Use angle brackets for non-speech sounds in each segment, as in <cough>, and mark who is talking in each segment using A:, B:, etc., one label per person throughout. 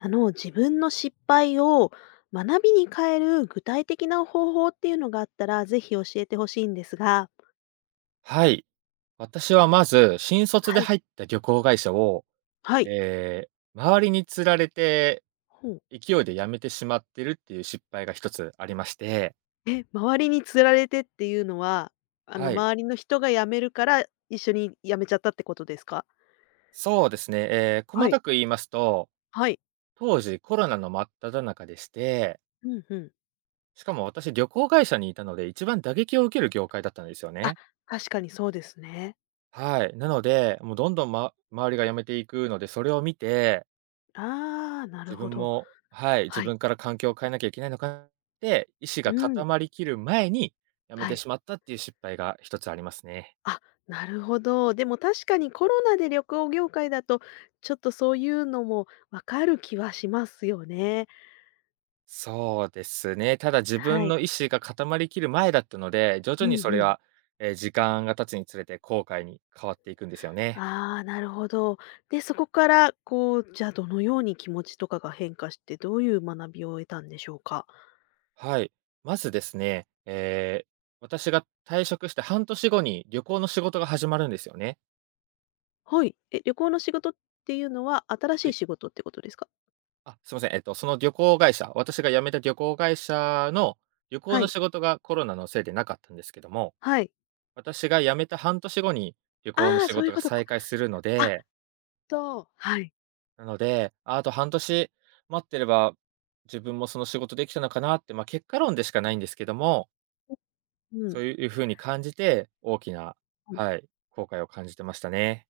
A: 自分の失敗を学びに変える具体的な方法っていうのがあったら、ぜひ教えてほしいんですが。
B: はい。私はまず、新卒で
A: はい。
B: 入った旅行会社を、
A: はい。
B: えー周りに釣られて、
A: ほう。
B: 勢いで辞めてしまってるっていう失敗が一つありまして。
A: え、周りに釣られてっていうのは、
B: はい。
A: 周りの人が辞めるから、一緒に辞めちゃったってことですか？
B: そうですね、細
A: はい。
B: かく言いますと、
A: はい。
B: 当時コロナの真っ只中でして、
A: うんうん。
B: しかも私旅行会社にいたので、一番打撃を受ける業界だったんですよ
A: あ、
B: ね。
A: 確かにそうですね。
B: はい。なので、もうどんどん周りが辞めていくので、それを見て
A: ああ、な
B: 自
A: るほ
B: 分
A: ど。
B: もはい、自
A: はい。
B: 分から環境を変えなきゃいけないのかなって、意志
A: う
B: が固
A: ん。
B: まりきる前に辞め
A: は
B: て
A: い。
B: しまったっていう失敗が一つありますね。
A: あ、なるほど。でも確かにコロナで旅行業界だと、ちょっとそういうのもわかる気はしますよね。
B: そうですね。ただ自
A: は
B: 分
A: い。
B: の意志が固まりきる前だったので、徐々
A: う
B: に
A: ん
B: それ
A: うん。
B: は、時間が経つにつれて後悔に変わっていくんですよね。
A: ああ、なるほど。で、そこからこう、じゃあどのように気持ちとかが変化して、どういう学びを得たんでしょうか？
B: はい。まずですね、私が退職して半年後に旅行の仕事が始まるんですよね。
A: はい。え、旅行の仕事っていうのは、新し
B: は
A: い
B: い。
A: 仕事ってことですか？
B: あ、すいません。その旅行会社、私が辞めた旅行会社の旅行
A: は
B: の
A: い。
B: 仕事がコロナのせいでなかったんですけども、
A: はい。
B: 私が辞めた半年後に旅行の
A: ああ、
B: 仕
A: そうい
B: 事
A: う
B: が
A: ことか。
B: 再開するの
A: あ、
B: で、
A: はい。
B: なので、ああと半年待ってれば、自分もその仕事できたのかなって、ま、結果論でしかないんですけども、
A: う
B: そ
A: ん。
B: ういうふうに感じて、大きな、はい、後悔を感じてましたね。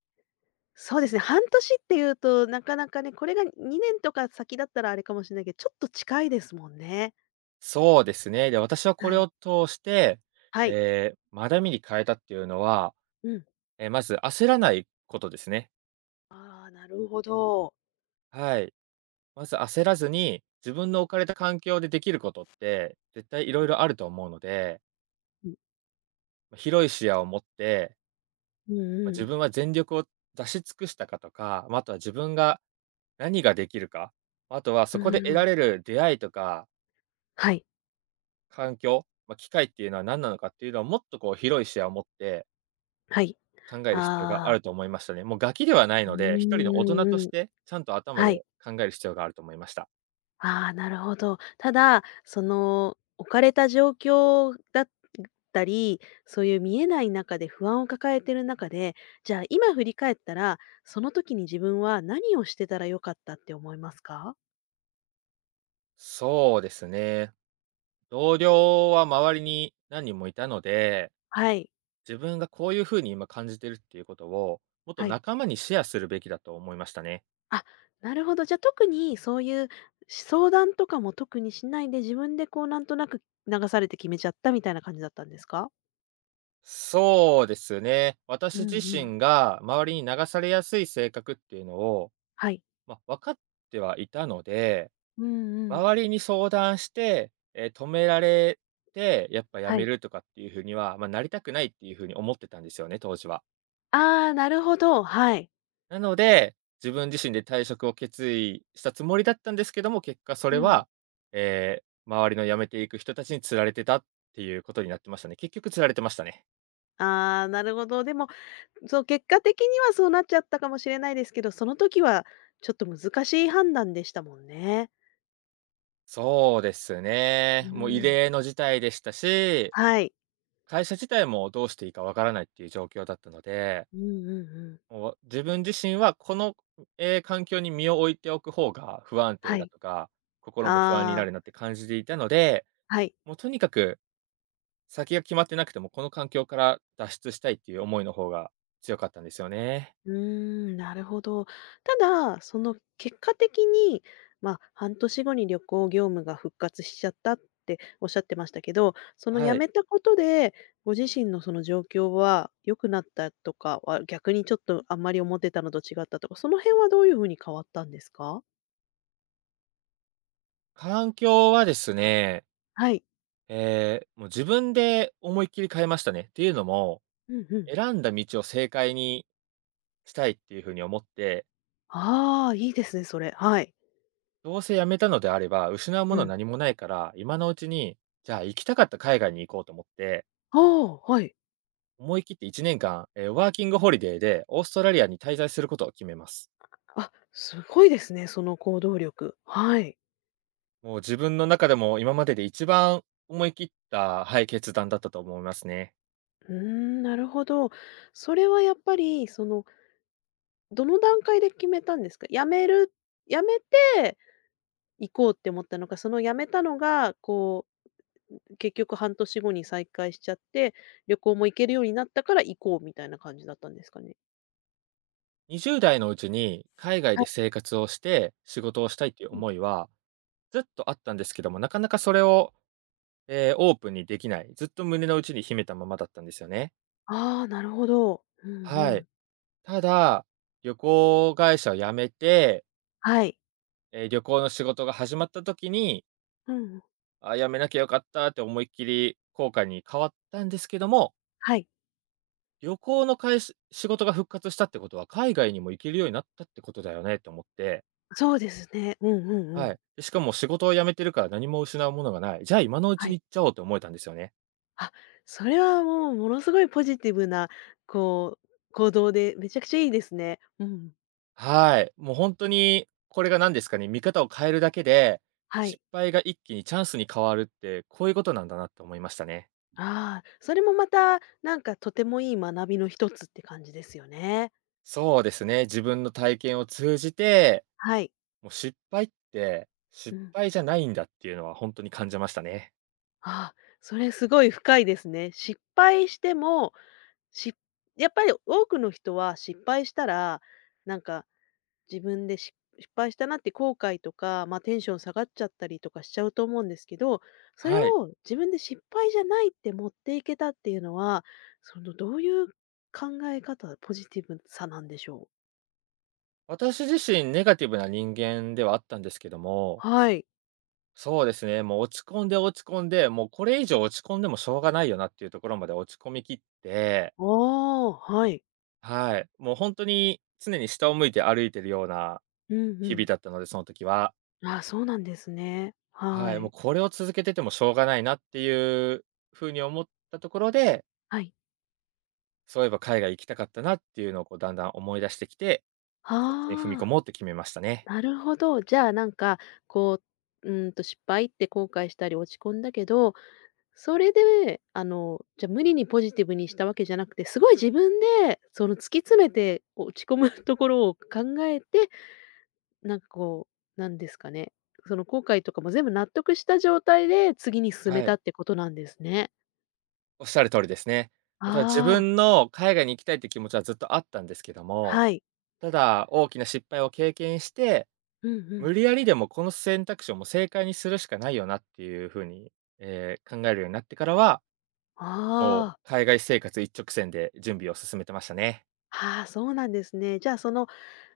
A: そうですね、半年っていうと、なかなかね、これが2年とか先だったらあれかもしれないけど、ちょっと近いですもんね。
B: そうですね。で、私はこ
A: は
B: れを
A: い。
B: 通して、
A: はい。
B: 学びに変えたっていうのは
A: うん。
B: まず焦らないことですね。
A: ああ、なるほど。
B: はい。まず焦らずに、自分の置かれた環境でできることって、絶対いろいろあると思うので、
A: うん。
B: ま、広い視野を持って、
A: うん
B: ま、
A: う
B: 自
A: ん。
B: 分は全力を出し尽くしたかとか、ま、ああとは自分が何ができるか、あとはそ
A: う
B: こで得ら
A: ん。
B: れる出会いとか、
A: はい。
B: 環境、まあ、機会っていうのは何なのかっていうのをもっとこう広い視野を持って
A: はい。
B: 考える必要があ
A: ああ、
B: ると思いましたね。もうガキではない
A: う
B: の
A: ん、
B: で、一人の大
A: う
B: 人と
A: ん
B: し
A: うん。
B: て、ちゃんと頭
A: はい。
B: で考える必要があると思いました。
A: ああ、なるほど。ただ、置かれた状況だったり、そういう見えない中で不安を抱えてる中で、じゃあ今振り返ったら、その時に自分は何をしてたら良かったって思いますか？
B: そうですね。同僚は周りに何人もいたので、
A: はい、
B: 自分がこういう風に今感じてるっていうことを、もっと
A: はい。
B: 仲間にシェアするべきだと思いましたね。
A: あ、なるほど。じゃ、特にそういう相談とかも特にしないで、自分でこうなんとなく流されて決めちゃったみたいな感じだったんですか？
B: そうですね。
A: う
B: 私自
A: んうん。
B: 身が周りに流されやすい性格っていうのを、
A: はい。
B: まあ、分かってはいたので、
A: うんうん。
B: 周りに相談して、止められて、やっぱ辞
A: は
B: め
A: い。
B: るとかっていう風には、まあ、なりたくないっていう風に思ってたんですよね、当時は。
A: ああ、なるほど、はい。
B: なので、自分自身で退職を決意したつもりだったんですけども、結果そ
A: う
B: れ
A: ん。
B: は、え周りの辞めていく人たちに釣られてたっていうことになってましたね。結局釣られてましたね。
A: ああ、なるほど。でも、そう、結果的にはそうなっちゃったかもしれないですけど、その時はちょっと難しい判断でしたもんね。
B: そうです
A: う
B: ね。もう異
A: ん。
B: 例の事態でしたし、
A: はい。
B: 会社自体もどうしていいかわからないっていう状況だったので、
A: うんうんうん。
B: もう自分自身はこの、環境に身を置いておく方が不安定
A: は
B: だ
A: い。
B: とか、心も不安にな
A: ああ、
B: るなって感じていたので、
A: はい。
B: もうとにかく先が決まってなくても、この環境から脱出したいっていう思いの方が強かったんですよね。
A: うーん、なるほど。ただ、その結果的に、まあ、半年後に旅行業務が復活しちゃったっておっしゃってましたけど、その
B: は
A: 辞
B: い。
A: めたことで、ご自身のその状況は良くなったとかは、逆にちょっとあんまり思ってたのと違ったとか、その辺はどういうふうに変わったんですか？
B: 環境はですね、
A: はい。
B: もう自分で思いっきり変えましたね。っていうのも、
A: うんうん。
B: 選んだ道を正解にしたいっていうふうに思って、
A: ああ、いいですね、それ。はい。
B: どうせ辞めたのであれば、失うも
A: う
B: のは
A: ん。
B: 何もないから、今のうちに、じゃあ行きたかった海外に行こうと思って、
A: ああ、はい。
B: 思い切って1年間、ワーキングホリデーでオーストラリアに滞在することを決めます。
A: あ、すごいですね、その行動力。はい。
B: もう自分の中でも今までで一番思い切った、はい、決断だったと思いますね。
A: うーん、なるほど。それはやっぱり、その、どの段階で決めたんですか？辞めて行こうって思ったのか、その辞めたのが、こう、結局半年後に再開しちゃって、旅行も行けるようになったから行こうみたいな感じだったんですかね？
B: 20代のうちに海外
A: は
B: で
A: い。
B: 生活をして仕事をしたいっていう
A: うん
B: 思いはずっとあったんですけども、なかなかそれを、オープンにできない。ずっと胸の内に秘めたままだったんですよね。
A: ああ、なるほど。うんう
B: はい。
A: ん。
B: ただ、旅行会社を辞めて、
A: はい。
B: 旅行の仕事が始まった時に、
A: うんうん。
B: あ、辞めなきゃよかったって思いっきり後悔に変わったんですけども、
A: はい。
B: 旅行のかいし仕事が復活したってことは、海外にも行けるようになったってことだよねと思って、
A: そうですね。うんうんう
B: は
A: ん。
B: い。で、しかも仕事を辞めてるから何も失うものがない。じゃあ今のうち
A: は
B: に
A: い。
B: 行っちゃおうと思えたんですよね。
A: あ、それはもうものすごいポジティブな、こう、行動でめちゃくちゃいいですね。うん。
B: はい。もうほんとに、これが何ですかね、見方を変えるだけで、
A: はい。
B: 失敗が一気にチャンスに変わるって、こういうことなんだなって思いましたね。
A: ああ、それもまた、なんかとてもいい学びの一つって感じですよね。
B: そうですね、自分の体験を通じて、
A: はい。
B: もう失敗って、
A: う
B: 失
A: ん。
B: 敗じゃないんだっていうのはほんとに感じましたね。
A: ああ、それすごい深いですね。失敗しても、しやっぱり多くの人は失敗したら、なんか自分で失敗したなって後悔とか、まあ、テンション下がっちゃったりとかしちゃうと思うんですけど、それ
B: はい。
A: を自分で失敗じゃないって持っていけたっていうのは、そのどういう考え方、ポジティブさなんでしょう？
B: 私自身ネガティブな人間ではあったんですけども、
A: はい。
B: そうですね、もう落ち込んで落ち込んで、もうこれ以上落ち込んでもしょうがないよなっていうところまで落ち込みきって、
A: ああ、はい。
B: はい、もう本当に常に下を向いて歩いてるような
A: うんう
B: 日々
A: ん。
B: だったので、その時は。
A: あ、そうなんですね。
B: は
A: は
B: い、もう
A: い。
B: これを続けててもしょうがないなっていう風に思ったところで、
A: はい。
B: そういえば海外行きたかったなっていうのをこうだんだん思い出してきて、そっちに踏み込
A: あ
B: もうって決めましたね。
A: あ、なるほど。じゃあ、なんか、こう、失敗って後悔したり落ち込んだけど、それで、じゃ、無理にポジティブにしたわけじゃなくて、すごい自分で、その、突き詰めて、落ち込む <laughs> ところを考えて、なんか、こう、なんですかね、その後悔とかも全部納得した状態で次に進め
B: は
A: た
B: い。
A: ってことなんですね。
B: おっしゃる通りですね。もうただ自
A: ああ、
B: 分の海外に行きたいって気持ちはずっとあったんですけども、
A: はい。
B: ただ大きな失敗を経験して、
A: うんう
B: 無
A: ん。
B: 理やりでもこの選択肢をもう正解にするしかないよなっていう風に、考えるようになってからは、もう
A: ああ。
B: 海外生活一直線で準備を進めてましたね。
A: ああ、そうなんですね。じゃあ、その、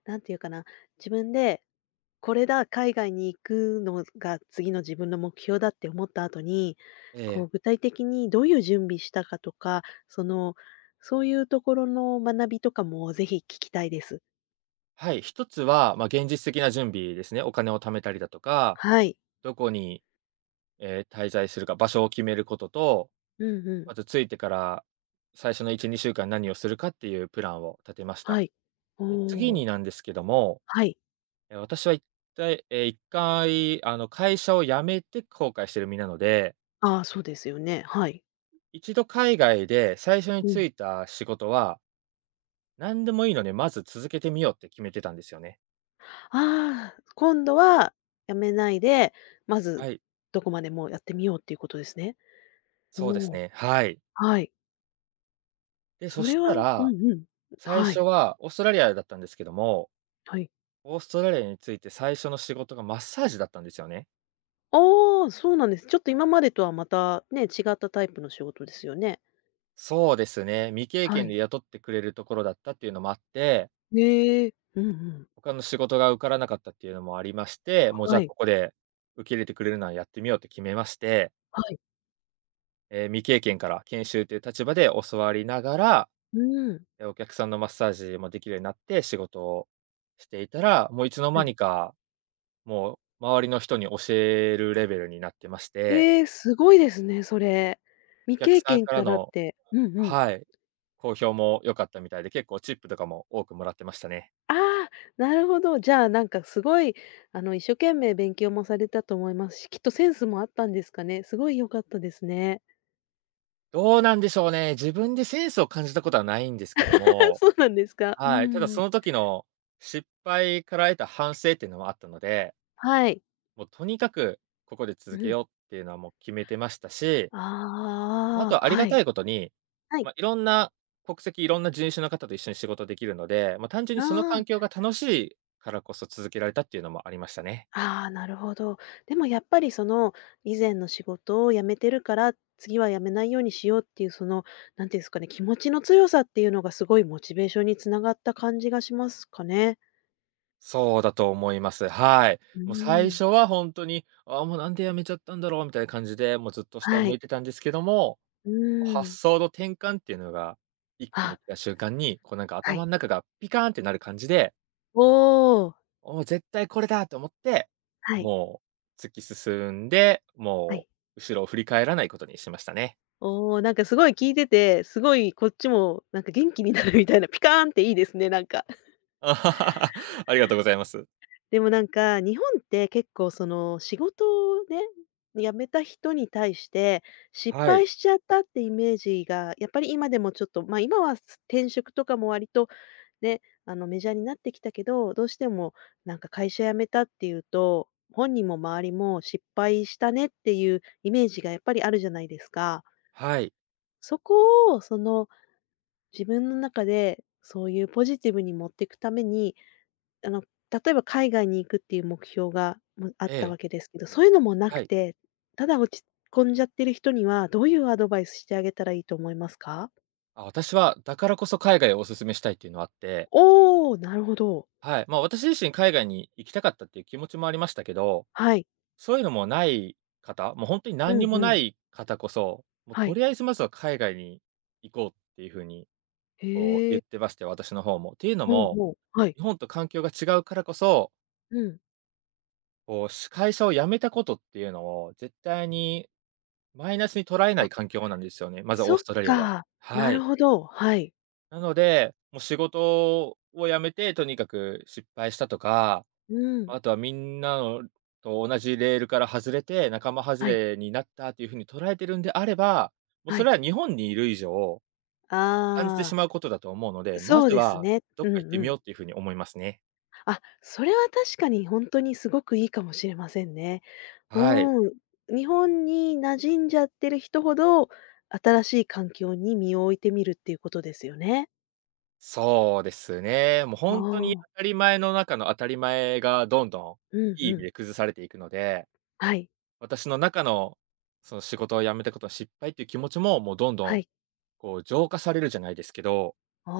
A: なんていうかな、自分でこれだ、海外に行くのが次の自分の目標だって思った後に、
B: え
A: こ
B: え、
A: う具体的にどういう準備したかとか、その、そういうところの学びとかもぜひ聞きたいです。
B: はい、一つは、まあ、現実的な準備ですね。お金を貯めたりだとか、
A: はい。
B: どこに、滞在するか、場所を決めることと
A: うんうん。
B: まず着いてから、最初の1、2週間何をするかっていうプランを立てました。
A: はい。お
B: で、次に
A: お、
B: なんですけども、
A: はい。
B: 私は一体回あの、会社を辞めて後悔してる身なので、
A: ああ、そうですよね。はい。
B: 一度海外で最初に
A: う
B: 就
A: ん。
B: いた仕事は、何でもいいので、まず続けてみようって決めてたんですよね。
A: ああ、今度はやめないで、まず
B: はい、
A: どこまでもやってみようっていうことですね。お
B: そうです
A: お、
B: ね、はい。
A: はい。
B: で、
A: そ
B: そし
A: れ
B: た
A: はう
B: ら、
A: んうん。
B: 最
A: は
B: 初
A: い、
B: はオーストラリアだったんですけども、
A: はい。
B: オーストラリアについて最初の仕事がマッサージだったんですよね。
A: ああ、そうなんです。ちょっと今までとはまたね、違ったタイプの仕事ですよね。
B: そうですね。未経
A: は
B: 験で
A: い。
B: 雇ってくれるところだったっていうのもあって、
A: ええ、うんうん。
B: 他の仕事が受からなかったっていうのもありまして、もうじゃ
A: は
B: あ
A: い、
B: ここで受け入れてくれるならやってみようって決めまして、
A: はい。
B: 未経験から研修という立場で教わりながら、
A: うーん、
B: お客さんのマッサージもできるようになって仕事をしていたら、もういつの
A: は
B: 間
A: い。
B: にか、もう周りの人に教えるレベルになってまして、
A: ええ、すごいですね、それ。
B: お
A: 未
B: 客
A: 経
B: さん
A: 験
B: から
A: からっ
B: の
A: て。うんうん。
B: はい、好評も良かったみたいで、結構チップとかも多くもらってましたね。
A: ああ、なるほど。じゃあ、なんかすごい、一生懸命勉強もされたと思いますし、きっとセンスもあったんですかね。すごい良かったですね。
B: どうなんでしょうね。自分でセンスを感じたことはないんですけど
A: <laughs>
B: も、
A: そうなんですか。う
B: はい、ただそ
A: ん。
B: の時の失敗から得た反省っていうのもあったので、
A: はい。
B: もうとにかくここで
A: う
B: 続け
A: ん。
B: ようっていうのはもう決めてましたし、と
A: ああ、
B: はあり
A: は
B: がた
A: い。
B: いことに、
A: はい。
B: いろんな国籍、いろんな人種の方と一緒に仕事できるので、単純に
A: あ
B: その
A: あ、
B: 環境が楽しいからこそ続けられたっていうのもありましたね。
A: ああ、なるほど。でもやっぱりその、以前の仕事を辞めてるから、次は辞めないようにしようっていうその、なんていうんですかね、気持ちの強さっていうのがすごいモチベーションに繋がった感じがしますかね。
B: そうだと思います。はい。
A: う
B: もう最
A: ーん。
B: 初は本当に、ああ、もうなんでやめちゃったんだろうみたいな感じで、もうずっと下を
A: は
B: 向い
A: い。
B: てたんですけども、
A: うー
B: 発
A: ん。
B: 想の転換っていうのが、一気
A: あ、
B: に来た瞬間に、こうなんか
A: は
B: 頭の
A: い。
B: 中がピカーンってなる感じで、
A: おお。
B: 「絶対これだ！」と思って、
A: はい、
B: もう突き進んで、
A: は
B: も
A: い。
B: う後ろを振り返らないことにしましたね。
A: おお、なんかすごい聞いてて、すごいこっちもなんか元気になるみたいな、ピカーンっていいですね、なんか。
B: <laughs> あはははありがとうございます。
A: でもなんか、日本って結構その仕事をね、辞めた人に対して、失
B: はい、
A: 敗しちゃったってイメージがやっぱり今でもちょっと、ま、今は転職とかも割とね、メジャーになってきたけど、どうしてもなんか会社辞めたっていうと、本人も周りも失敗したねっていうイメージがやっぱりあるじゃないですか。
B: はい、
A: そこをその自分の中でそういうポジティブに持っていくために、あの、例えば海外に行くっていう目標が、あっ
B: え
A: た
B: え、
A: わけですけど、そういうのもな
B: は
A: く
B: い。
A: て、ただ落ち込んじゃってる人には、どういうアドバイスしてあげたらいいと思いますか？
B: あ、私はだからこそ海外をお勧めしたいっていうのはあって、
A: おお、なるほど。
B: はい、私自身海外に行きたかったっていう気持ちもありましたけど、
A: はい。
B: そういうのもない方、もう本当に何
A: う
B: に
A: ん
B: も
A: う
B: な
A: ん。
B: い方こそ、もう
A: は
B: と
A: い。
B: りあえずまずは海外に行こうっていう風に、こう
A: へえ。
B: 言ってまして、私の方も。っていうの
A: ほう
B: も、
A: ほう。はい。
B: 日本と環境が違うからこそ、
A: うん。
B: こう、会社を辞めたことっていうのを絶対にマイナスに捉えな
A: あ、
B: い環境なんですよね、まずオー
A: そっ
B: ストラリアは。
A: か。
B: は
A: なる
B: い。
A: ほど。はい。
B: なので、もう仕事を辞めてとにかく失敗したとか、
A: うん。
B: あとはみんなのと同じレールから外れて、仲間外
A: はい。
B: れになったというふうに捉えてるんであれば、もう
A: は
B: それ
A: い。
B: は日本にいる以上、感じて
A: あ
B: し
A: あ、
B: まうことだと思うので、ま
A: そう
B: ず
A: です
B: は
A: ね。
B: どっ
A: うん
B: か行って
A: う
B: みよう
A: ん。
B: っていうふうに思いますね。
A: あ、それは確かに本当にすごくいいかもしれませんね。
B: はい。
A: うん。日本に馴染んじゃってる人ほど、新しい環境に身を置いてみるっていうことですよね。
B: そうですね。もう
A: あ
B: 本当に
A: あ、
B: 当たり前の中の当たり前がどんど
A: う
B: ん
A: ん
B: いい意
A: う
B: 味
A: ん。
B: で崩されていくので、
A: はい、
B: 私の中のその仕事を辞めたことの失敗っていう気持ちも、もうどんど
A: は
B: ん
A: い。
B: こう浄化されるじゃないですけど、
A: あ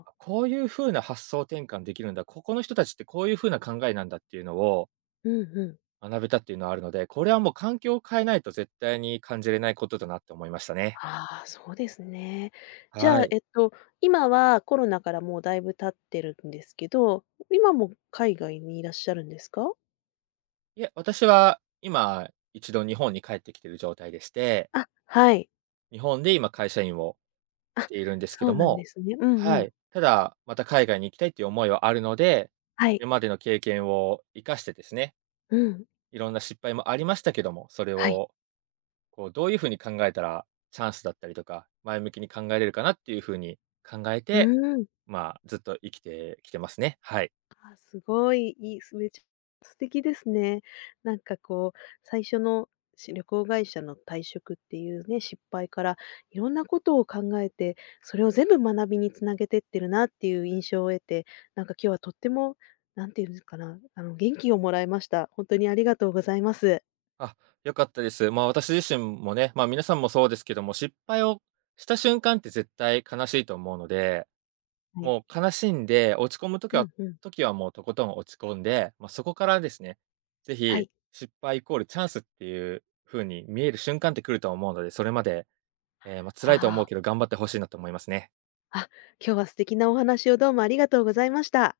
A: あ、
B: あ、こういう風な発想転換できるんだ、ここの人たちってこういう風な考えなんだっていうのを
A: うんうん。
B: 学べたっていうのはあるので、これはもう環境を変えないと絶対に感じれないことだなって思いましたね。
A: ああ、そうですね。じ
B: は
A: ゃあ、
B: い。
A: えっと、今はコロナからもうだいぶ経ってるんですけど、今も海外にいらっしゃるんですか？
B: いえ、私は今一度日本に帰ってきてる状態でして、
A: あ、はい。
B: 日本で今会社員をしているんですけ
A: そ
B: ど
A: うなんで
B: も、
A: すね。うんう
B: は
A: ん。
B: い。ただ、また海外に行きたいっていう思いはあるので、
A: はい。
B: 今までの経験を生かしてですね、
A: うん。
B: いろんな失敗もありましたけども、それ
A: はい。
B: をこう、どういう風に考えたら、チャンスだったりとか、前向きに考えれるかなっていう風に考え
A: う
B: て、
A: ーん。
B: ずっと生きてきてますね。はい。
A: あすごい、いい、すめちゃ素敵ですね。なんかこう、最初の旅行会社の退職っていうね、失敗から、いろんなことを考えて、それを全部学びにつなげてってるなっていう印象を得て、なんか今日はとっても、なんていうんですかな、元気をもらいました。本当にありがとうございます。
B: あ、良かったです。私自身もね、皆さんもそうですけども、失敗をした瞬間って絶対悲しいと思うので、
A: はい。
B: もう悲しんで落ち込む時
A: う
B: は
A: んうん。
B: 時はもうとことん落ち込んで、そこからですね、ぜ
A: は
B: ひ
A: い。
B: 失敗イコールチャンスっていう風に見える瞬間って来ると思うので、それまで、ええ、辛いと思う
A: あ
B: けど頑張ってほしいなと思いますね。
A: あ、あ、今日は素敵なお話をどうもありがとうございました。